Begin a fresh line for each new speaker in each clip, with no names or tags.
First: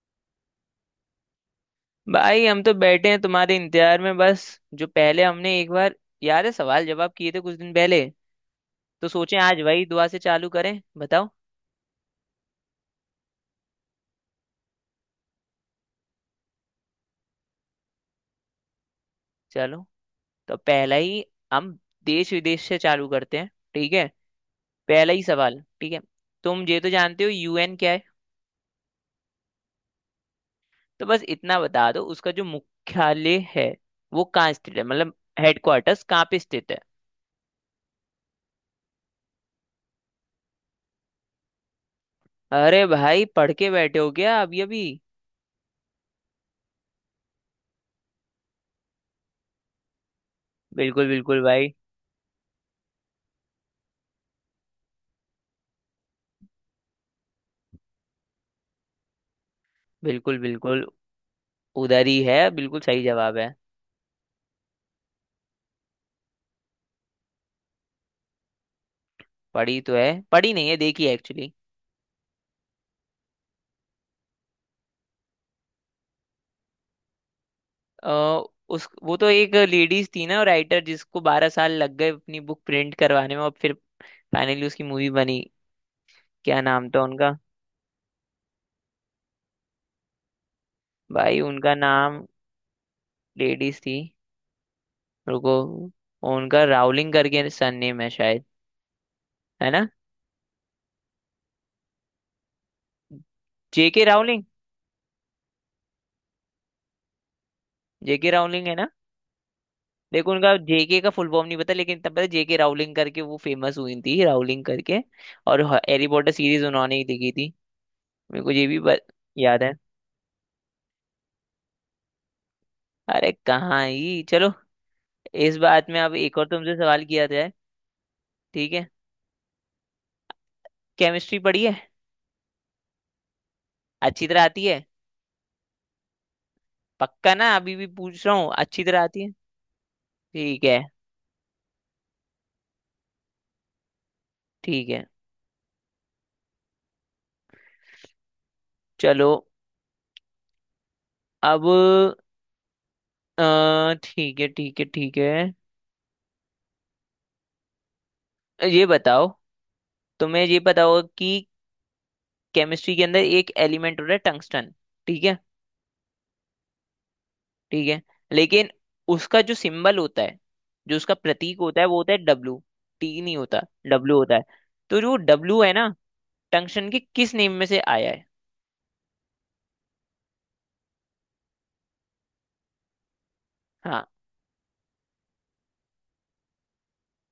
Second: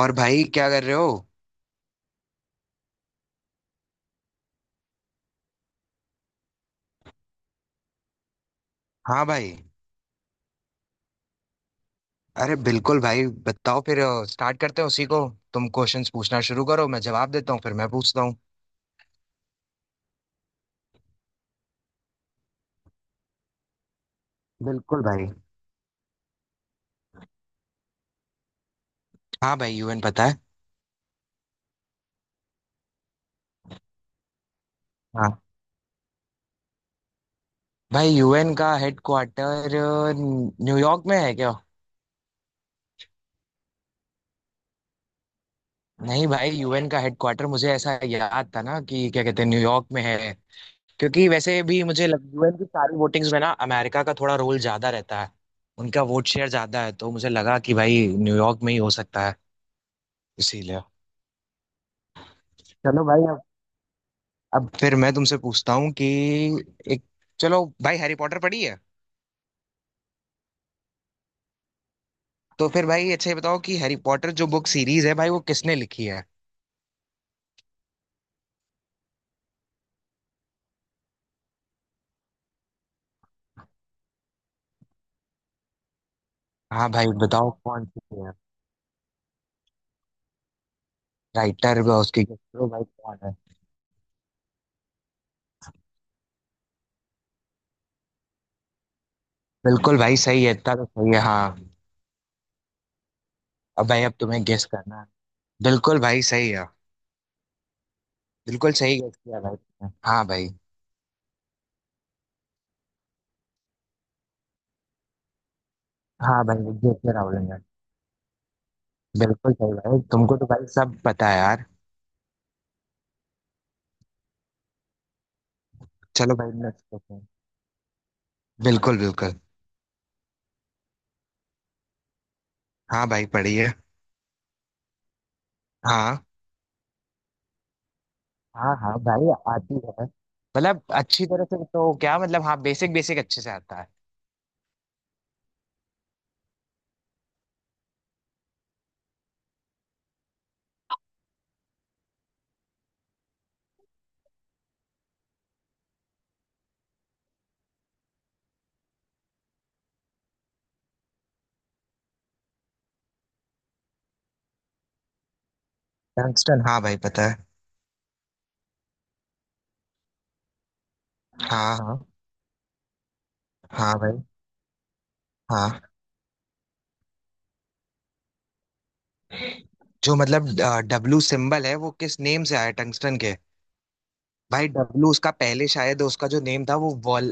और भाई क्या कर रहे हो।
भाई हम तो बैठे हैं तुम्हारे इंतजार में बस। जो पहले हमने एक बार याद है सवाल जवाब किए थे कुछ दिन पहले, तो
हाँ
सोचे
भाई।
आज वही दुआ से चालू करें। बताओ,
अरे बिल्कुल भाई बताओ फिर। स्टार्ट करते हैं उसी को। तुम क्वेश्चंस पूछना शुरू करो मैं जवाब देता हूँ फिर मैं पूछता हूँ।
चलो। तो पहला ही, हम देश विदेश से चालू करते हैं, ठीक है।
बिल्कुल
पहला ही
भाई।
सवाल, ठीक है। तुम ये तो जानते हो यूएन क्या है।
हाँ भाई यूएन पता है।
तो बस इतना बता दो उसका जो मुख्यालय है वो कहाँ स्थित है। मतलब
हाँ
हेडक्वार्टर्स कहाँ पे स्थित है।
भाई यूएन का हेडक्वार्टर न्यूयॉर्क में है क्या?
अरे भाई, पढ़ के बैठे हो क्या अभी अभी।
नहीं भाई यूएन का हेडक्वार्टर मुझे ऐसा याद था ना कि क्या कहते हैं न्यूयॉर्क में है।
बिल्कुल
क्योंकि
बिल्कुल
वैसे
भाई।
भी यूएन की सारी वोटिंग्स में ना अमेरिका का थोड़ा रोल ज्यादा रहता है। उनका वोट शेयर ज्यादा है तो मुझे लगा कि भाई न्यूयॉर्क में ही हो सकता है,
बिल्कुल
इसीलिए।
बिल्कुल, उधर ही है। बिल्कुल सही
चलो भाई।
जवाब है।
अब फिर मैं तुमसे पूछता हूँ कि एक, चलो भाई हैरी पॉटर पढ़ी है।
पढ़ी तो है, पढ़ी नहीं है, देखी है एक्चुअली।
तो फिर भाई अच्छा ये बताओ कि हैरी पॉटर जो बुक सीरीज है भाई वो किसने लिखी है।
अ, उस, वो तो एक लेडीज थी ना राइटर, जिसको 12 साल लग गए अपनी बुक प्रिंट करवाने में, और फिर फाइनली उसकी मूवी बनी। क्या नाम
हाँ
था
भाई
उनका।
बताओ कौन सी है।
भाई उनका
राइटर
नाम,
उसकी guess करो भाई कौन है।
लेडीज थी। रुको, उनका रावलिंग करके सरनेम है शायद, है ना।
बिल्कुल भाई सही है, इतना तो सही है हाँ। अब भाई
जेके
अब
रावलिंग।
तुम्हें गेस करना है। बिल्कुल भाई सही है।
जेके रावलिंग
बिल्कुल
है ना।
सही गेस किया भाई तुमने, हाँ
देखो,
भाई।
उनका जेके का फुल फॉर्म नहीं पता, लेकिन तब पता जेके रावलिंग करके वो फेमस हुई थी, रावलिंग करके। और हैरी पॉटर
हाँ
सीरीज
भाई
उन्होंने ही
जेके
लिखी
रावलिंग
थी।
है।
मेरे को ये भी बत,
बिल्कुल
याद
सही
है।
भाई, तुमको तो भाई सब पता है यार।
अरे कहाँ ही चलो। इस बात में अब
चलो
एक और
भाई
तुमसे
नेक्स्ट
सवाल
क्वेश्चन।
किया जाए। ठीक है।
बिल्कुल बिल्कुल।
केमिस्ट्री पढ़ी है।
हाँ भाई पढ़िए।
अच्छी तरह आती है।
हाँ।
पक्का ना, अभी भी पूछ रहा हूँ,
हाँ
अच्छी
हाँ
तरह आती
भाई
है।
आती है।
ठीक है।
मतलब अच्छी तरह से तो क्या मतलब, हाँ बेसिक बेसिक अच्छे से आता है।
ठीक है, चलो। अब ठीक है ठीक है ठीक है। ये बताओ, तुम्हें ये पता होगा कि केमिस्ट्री के अंदर एक एलिमेंट होता है टंगस्टन, ठीक है।
टंगस्टन हाँ भाई पता है।
ठीक है, लेकिन उसका जो सिंबल होता है, जो उसका प्रतीक
हाँ
होता है, वो
हाँ।
होता है डब्लू। टी नहीं होता,
हाँ
डब्लू
भाई।
होता है। तो जो डब्लू है
हाँ
ना, टंक्शन के किस नेम में से आया है।
जो मतलब डब्लू सिंबल है वो किस नेम से आया टंगस्टन के।
हाँ
भाई डब्लू उसका, पहले शायद उसका जो नेम था वो वॉल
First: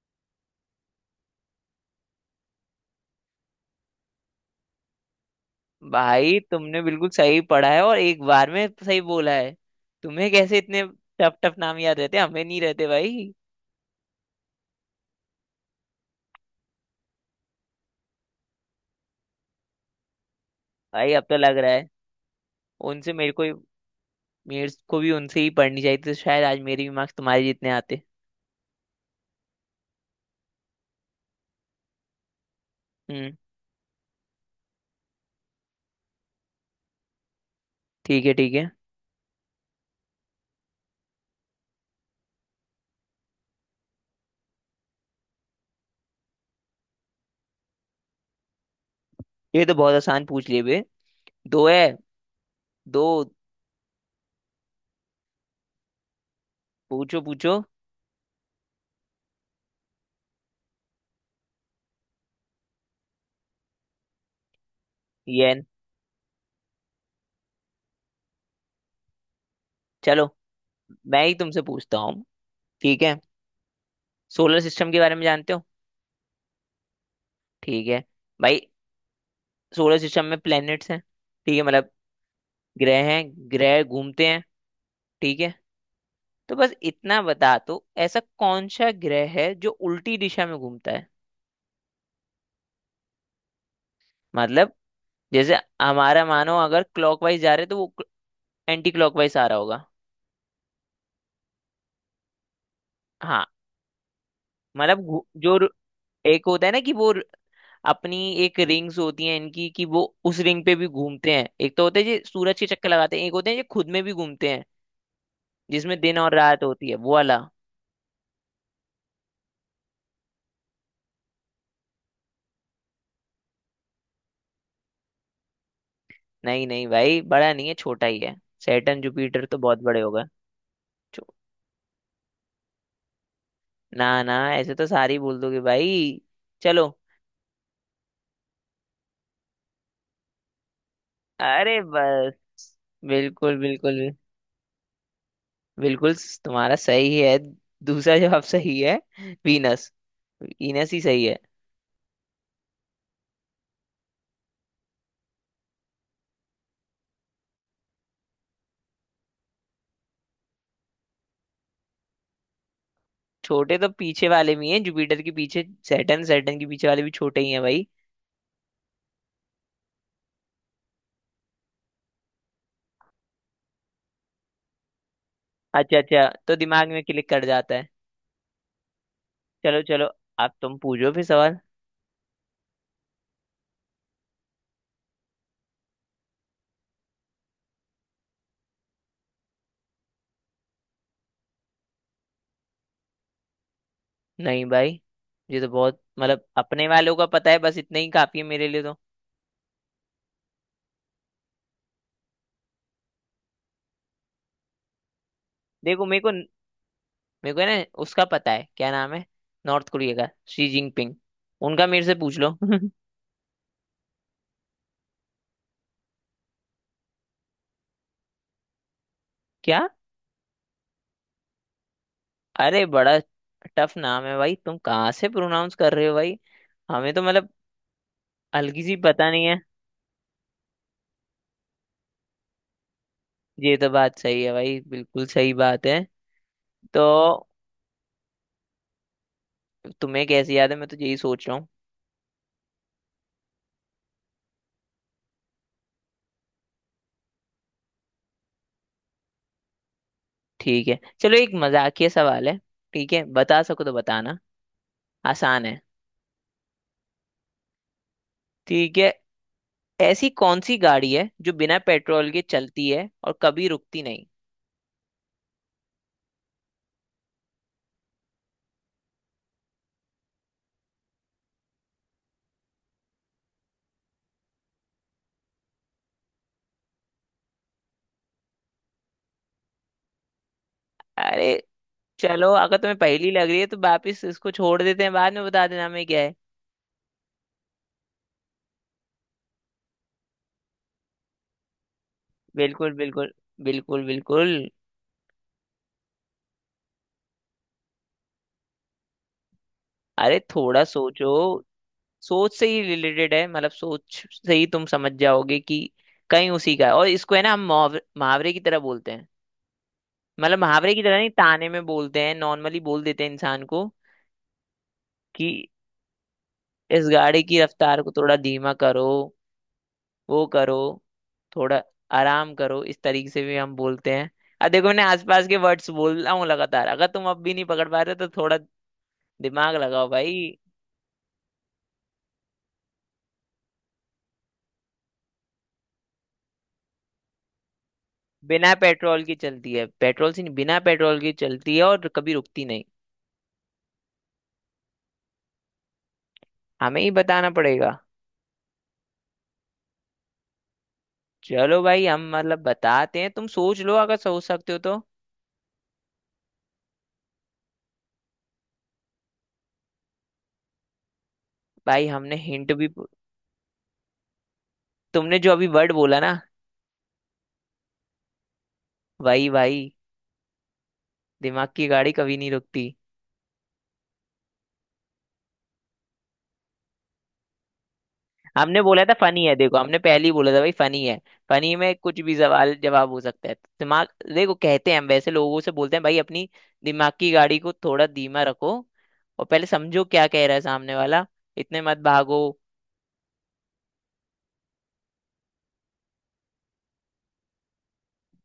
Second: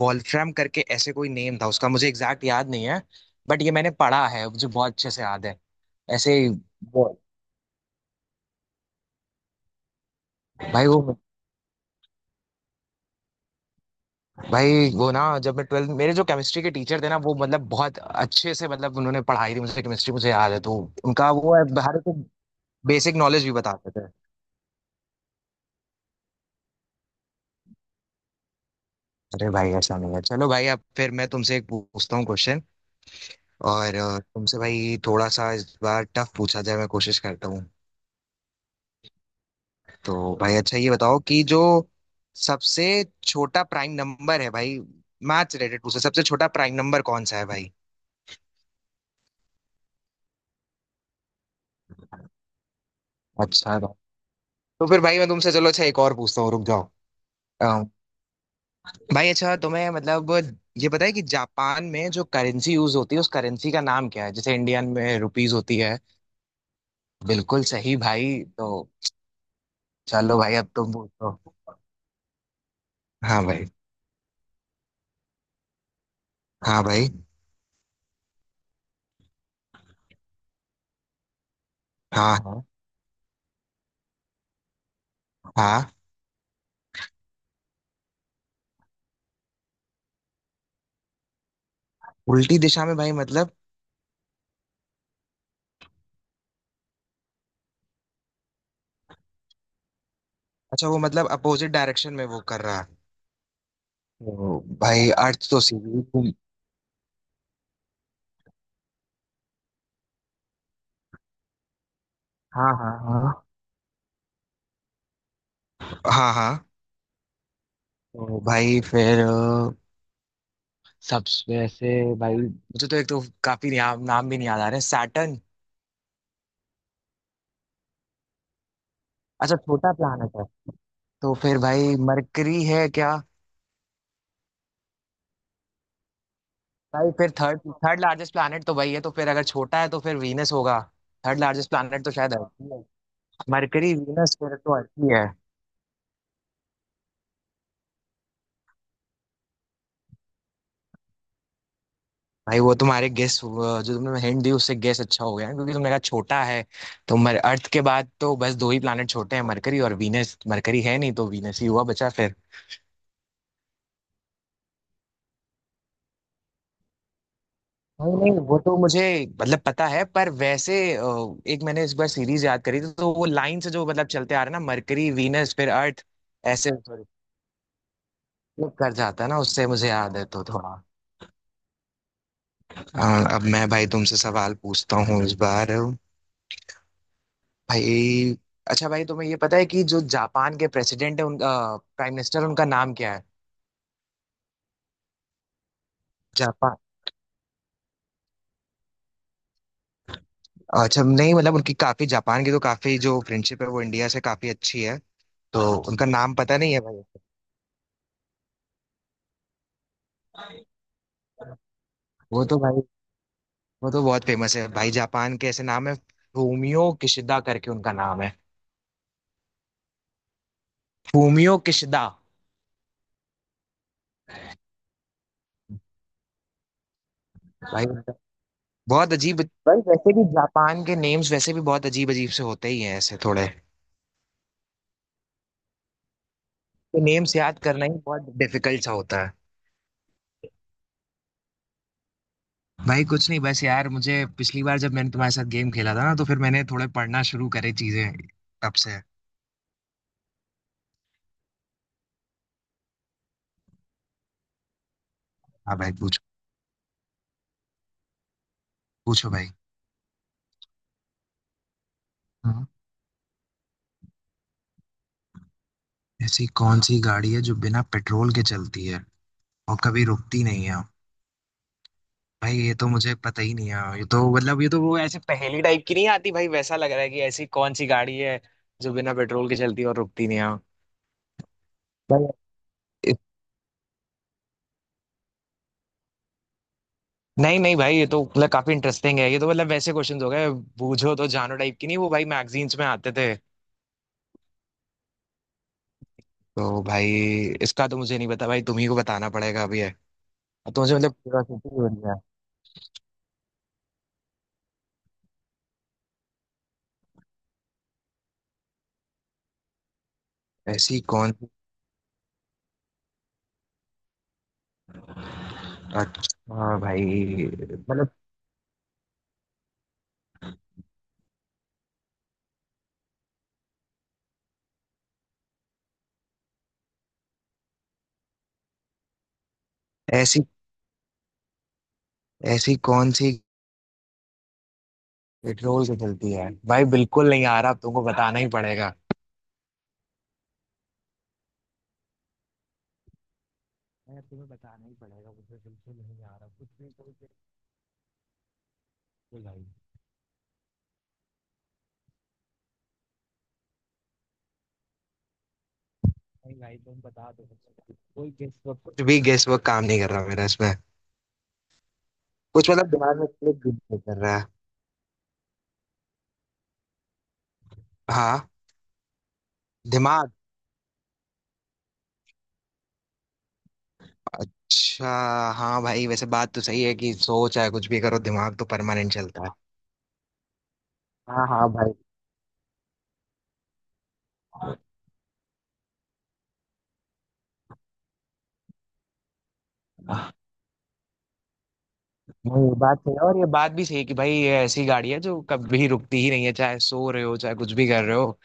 वॉल्फ्राम करके ऐसे कोई नेम था उसका, मुझे एग्जैक्ट याद नहीं है। बट ये मैंने पढ़ा है, मुझे बहुत अच्छे से याद है। ऐसे
भाई,
ही
तुमने
वो,
बिल्कुल सही पढ़ा है, और एक बार में सही बोला है। तुम्हें कैसे इतने
भाई वो
टफ टफ नाम याद रहते हैं? हमें नहीं रहते भाई।
भाई वो ना जब मैं ट्वेल्थ, मेरे जो केमिस्ट्री के टीचर थे ना वो मतलब बहुत अच्छे से, मतलब उन्होंने पढ़ाई थी मुझसे केमिस्ट्री, मुझे याद है तो।
भाई अब
उनका
तो
वो
लग
है,
रहा है
हर एक
उनसे,
बेसिक
मेरे
नॉलेज
को,
भी बताते थे।
मेरे को भी उनसे ही पढ़नी चाहिए थी, तो शायद आज मेरे भी मार्क्स तुम्हारे जितने आते।
अरे भाई ऐसा नहीं है, चलो भाई अब फिर मैं तुमसे एक पूछता हूँ क्वेश्चन।
हम्म।
और तुमसे भाई थोड़ा सा इस बार टफ पूछा जाए, मैं कोशिश करता हूँ।
ठीक है, ठीक है।
तो भाई अच्छा ये बताओ कि जो सबसे छोटा प्राइम नंबर है भाई, मैथ्स रिलेटेड पूछा, सबसे छोटा प्राइम नंबर कौन सा है भाई।
ये तो बहुत आसान पूछ लिए बे। दो है, दो।
अच्छा तो फिर भाई मैं तुमसे चलो अच्छा एक और पूछता हूँ, रुक जाओ।
पूछो पूछो।
भाई अच्छा तुम्हें मतलब ये पता है कि जापान में जो करेंसी यूज होती है उस करेंसी का नाम क्या है, जैसे इंडियन में
ये।
रुपीस होती है। बिल्कुल सही भाई तो,
चलो,
चलो भाई अब तुम
मैं ही
पूछो।
तुमसे पूछता हूँ, ठीक है।
हाँ भाई।
सोलर सिस्टम के बारे में जानते हो।
हाँ भाई।
ठीक है। भाई सोलर सिस्टम में प्लैनेट्स हैं, ठीक है, मतलब
हाँ हाँ।
ग्रह हैं। ग्रह घूमते हैं, ठीक है।
हाँ
तो बस इतना बता, तो ऐसा कौन सा ग्रह है जो उल्टी दिशा में घूमता है।
उल्टी दिशा में भाई मतलब?
मतलब जैसे हमारा, मानो अगर क्लॉकवाइज जा रहे तो वो एंटी क्लॉकवाइज आ रहा होगा।
अच्छा वो मतलब अपोजिट डायरेक्शन में वो कर रहा है।
हाँ।
तो
मतलब
भाई अर्थ तो सीधी घूम।
एक होता है ना कि वो अपनी, एक रिंग्स होती हैं इनकी कि वो उस रिंग पे भी घूमते हैं। एक तो होते हैं जो सूरज के
हाँ
चक्कर
हाँ
लगाते हैं, एक
हाँ।
होते हैं जो खुद में भी घूमते हैं, जिसमें दिन
हाँ
और रात
हाँ।
होती है, वो वाला।
तो भाई फिर सबसे ऐसे, भाई मुझे तो एक तो काफी नाम नाम भी नहीं याद आ रहे, सैटर्न?
नहीं नहीं भाई, बड़ा नहीं है, छोटा ही है। सैटर्न जुपिटर
अच्छा
तो बहुत
छोटा
बड़े हो गए।
प्लानट है।
छो-
तो फिर भाई मरकरी है क्या?
ना ना, ऐसे तो सारी बोल दोगे भाई। चलो,
भाई फिर थर्ड थर्ड लार्जेस्ट प्लैनेट तो वही है, तो फिर अगर छोटा है तो फिर वीनस होगा। थर्ड लार्जेस्ट
अरे
प्लैनेट तो शायद
बस,
अर्थ ही है।
बिल्कुल
मरकरी
बिल्कुल।
वीनस फिर तो अर्थ ही है।
बिल्कुल, तुम्हारा सही है। दूसरा जवाब सही है, वीनस। वीनस ही सही है।
भाई वो तुम्हारे गेस, जो तुमने हिंट दी उससे गेस अच्छा हो गया है, क्योंकि तुमने कहा छोटा है। तो मर, अर्थ के बाद तो बस दो ही प्लैनेट छोटे हैं, मरकरी और वीनस, मरकरी है नहीं तो वीनस ही हुआ बचा फिर।
छोटे तो पीछे वाले भी हैं, जुपिटर के पीछे, सैटर्न, सैटर्न के पीछे वाले भी छोटे ही हैं भाई।
नहीं नहीं वो तो मुझे मतलब पता है, पर वैसे एक मैंने इस बार सीरीज याद करी थी तो वो लाइन से जो मतलब चलते आ रहे हैं ना, मरकरी वीनस फिर
अच्छा
अर्थ,
अच्छा, तो
ऐसे
दिमाग में क्लिक कर जाता है।
वो कर जाता है ना, उससे
चलो
मुझे
चलो,
याद है तो
अब तुम
थोड़ा।
पूछो फिर सवाल।
हाँ, अब मैं भाई तुमसे सवाल पूछता हूँ इस बार। भाई अच्छा भाई तुम्हें ये पता है कि जो जापान के प्रेसिडेंट है उनका, प्राइम मिनिस्टर उनका नाम क्या है।
नहीं भाई, ये तो बहुत मतलब,
जापान,
अपने वालों का पता है, बस इतना ही काफी है मेरे लिए तो।
अच्छा नहीं मतलब उनकी काफी, जापान की तो काफी जो फ्रेंडशिप है वो इंडिया से काफी अच्छी है, तो उनका
देखो, मेरे को,
नाम पता नहीं है
मेरे
भाई।
को है ना उसका पता है क्या नाम है। नॉर्थ कोरिया का शी जिनपिंग, उनका मेरे से पूछ
वो
लो।
तो भाई, वो तो बहुत फेमस है भाई, जापान के ऐसे नाम है, फूमियो किशिदा करके उनका नाम है।
क्या,
फूमियो किशिदा।
अरे बड़ा टफ नाम है भाई, तुम कहाँ से प्रोनाउंस कर रहे हो भाई। हमें तो मतलब
भाई
हल्की सी
बहुत
पता
अजीब,
नहीं है।
भाई वैसे भी जापान के नेम्स वैसे भी बहुत अजीब अजीब से होते ही हैं ऐसे, थोड़े
ये तो बात सही है भाई, बिल्कुल सही बात है। तो
तो नेम्स याद करना ही बहुत डिफिकल्ट सा होता है।
तुम्हें कैसे याद है, मैं तो यही सोच रहा हूँ।
भाई कुछ नहीं बस यार, मुझे पिछली बार जब मैंने तुम्हारे साथ गेम खेला था ना तो फिर मैंने थोड़े पढ़ना शुरू करे चीजें, तब से हाँ।
ठीक है चलो, एक मजाकिया सवाल है, ठीक है। बता सको तो बताना, आसान है।
भाई पूछो।
ठीक है।
पूछो भाई।
ऐसी कौन सी गाड़ी है जो बिना पेट्रोल के
हाँ।
चलती है और कभी रुकती नहीं।
ऐसी कौन सी गाड़ी है जो बिना पेट्रोल के चलती है और कभी रुकती नहीं है। भाई ये तो मुझे पता ही नहीं है, ये तो मतलब ये तो वो ऐसे पहेली टाइप की नहीं आती, भाई वैसा लग रहा है कि ऐसी कौन सी गाड़ी है जो बिना पेट्रोल के चलती है और रुकती नहीं है
अरे
भाई।
चलो, अगर तुम्हें पहली लग रही है तो वापिस इसको छोड़ देते हैं, बाद में बता देना हमें क्या है।
नहीं नहीं भाई ये तो मतलब काफी इंटरेस्टिंग है, ये तो मतलब वैसे क्वेश्चंस हो गए, बूझो तो जानो टाइप की, नहीं वो भाई मैगजीन्स में
बिल्कुल
आते
बिल्कुल।
थे।
बिल्कुल बिल्कुल।
तो भाई इसका तो मुझे नहीं पता भाई, तुम ही को बताना पड़ेगा अभी है।
अरे
अब तो
थोड़ा
मुझे मतलब
सोचो,
क्यूरियोसिटी हो रही है।
सोच से ही रिलेटेड है, मतलब सोच से ही तुम समझ जाओगे कि कहीं उसी का है। और इसको है ना हम मुहावरे, मुहावरे की तरह बोलते हैं, मतलब मुहावरे
ऐसी
की तरह नहीं,
कौन सी,
ताने में बोलते हैं, नॉर्मली बोल देते हैं इंसान को कि
अच्छा भाई
इस गाड़ी की रफ्तार
मतलब,
को थोड़ा धीमा करो, वो करो, थोड़ा आराम करो, इस तरीके से भी हम बोलते हैं। अब देखो, मैंने आसपास के वर्ड्स बोल रहा हूँ लगातार, अगर तुम अब भी नहीं पकड़ पा रहे हो, तो थोड़ा दिमाग लगाओ
ऐसी
भाई।
ऐसी कौन सी पेट्रोल से चलती है भाई, बिल्कुल नहीं आ रहा, अब तुमको बताना ही
बिना
पड़ेगा।
पेट्रोल की चलती है, पेट्रोल से नहीं, बिना पेट्रोल की चलती है और कभी रुकती नहीं।
यार तुम्हें बताना ही पड़ेगा, मुझे बिल्कुल नहीं आ रहा कुछ, नहीं
हमें
तो
ही
बिल्कुल
बताना पड़ेगा।
भाई,
चलो भाई, हम मतलब बताते हैं, तुम सोच लो अगर सोच सकते हो तो।
नहीं भाई तुम बता दो। कोई गेस वर्क, कुछ भी गेस वर्क काम नहीं कर रहा मेरा इसमें,
भाई हमने
कुछ
हिंट
मतलब
भी,
दिमाग में क्लिक भी नहीं कर रहा है।
तुमने जो अभी वर्ड बोला ना,
हाँ।
वही भाई।
दिमाग।
दिमाग की गाड़ी कभी नहीं रुकती।
अच्छा। हाँ भाई वैसे बात तो सही है कि सोच है, कुछ भी करो दिमाग तो
हमने बोला
परमानेंट
था फनी
चलता है।
है, देखो हमने पहले ही बोला था भाई फनी है।
हाँ हाँ
फनी
भाई।
में कुछ भी सवाल जवाब हो सकता है। दिमाग, देखो कहते हैं हम, वैसे लोगों से बोलते हैं भाई, अपनी दिमाग की गाड़ी को थोड़ा धीमा रखो, और पहले समझो क्या कह रहा है सामने वाला, इतने मत भागो।
नहीं ये बात सही है और ये बात भी सही है कि भाई ये ऐसी गाड़ी है जो कभी रुकती ही नहीं है, चाहे सो रहे हो चाहे कुछ भी कर रहे हो,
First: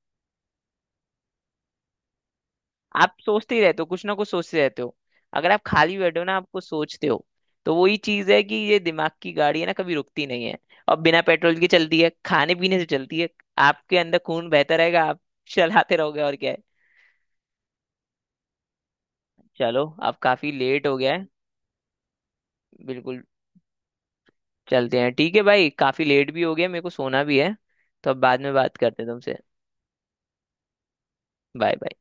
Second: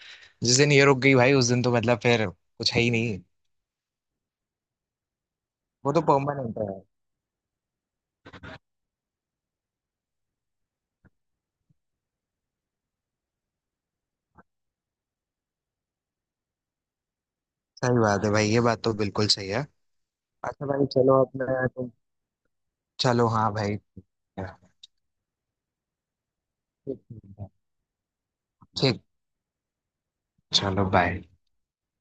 जिस दिन ये रुक गई भाई उस दिन तो मतलब फिर कुछ है ही
आप
नहीं।
सोचते ही रहते हो, कुछ ना कुछ सोचते रहते हो। अगर आप
वो
खाली
तो
बैठे हो ना,
परमानेंट
आपको
है।
सोचते हो। तो वही चीज है कि ये दिमाग की गाड़ी है ना, कभी रुकती नहीं है, और बिना पेट्रोल के चलती है, खाने पीने से चलती है। आपके अंदर खून बहता रहेगा, आप चलाते रहोगे, और क्या है।
सही बात है भाई, ये बात तो बिल्कुल सही है।
चलो अब काफी
अच्छा भाई
लेट हो गया
चलो
है।
अपने तुम,
बिल्कुल,
चलो हाँ भाई,
चलते हैं, ठीक है भाई, काफी लेट भी हो गया, मेरे को सोना भी
ठीक,
है। तो अब बाद में बात करते हैं तुमसे।
चलो बाय।
Bye bye.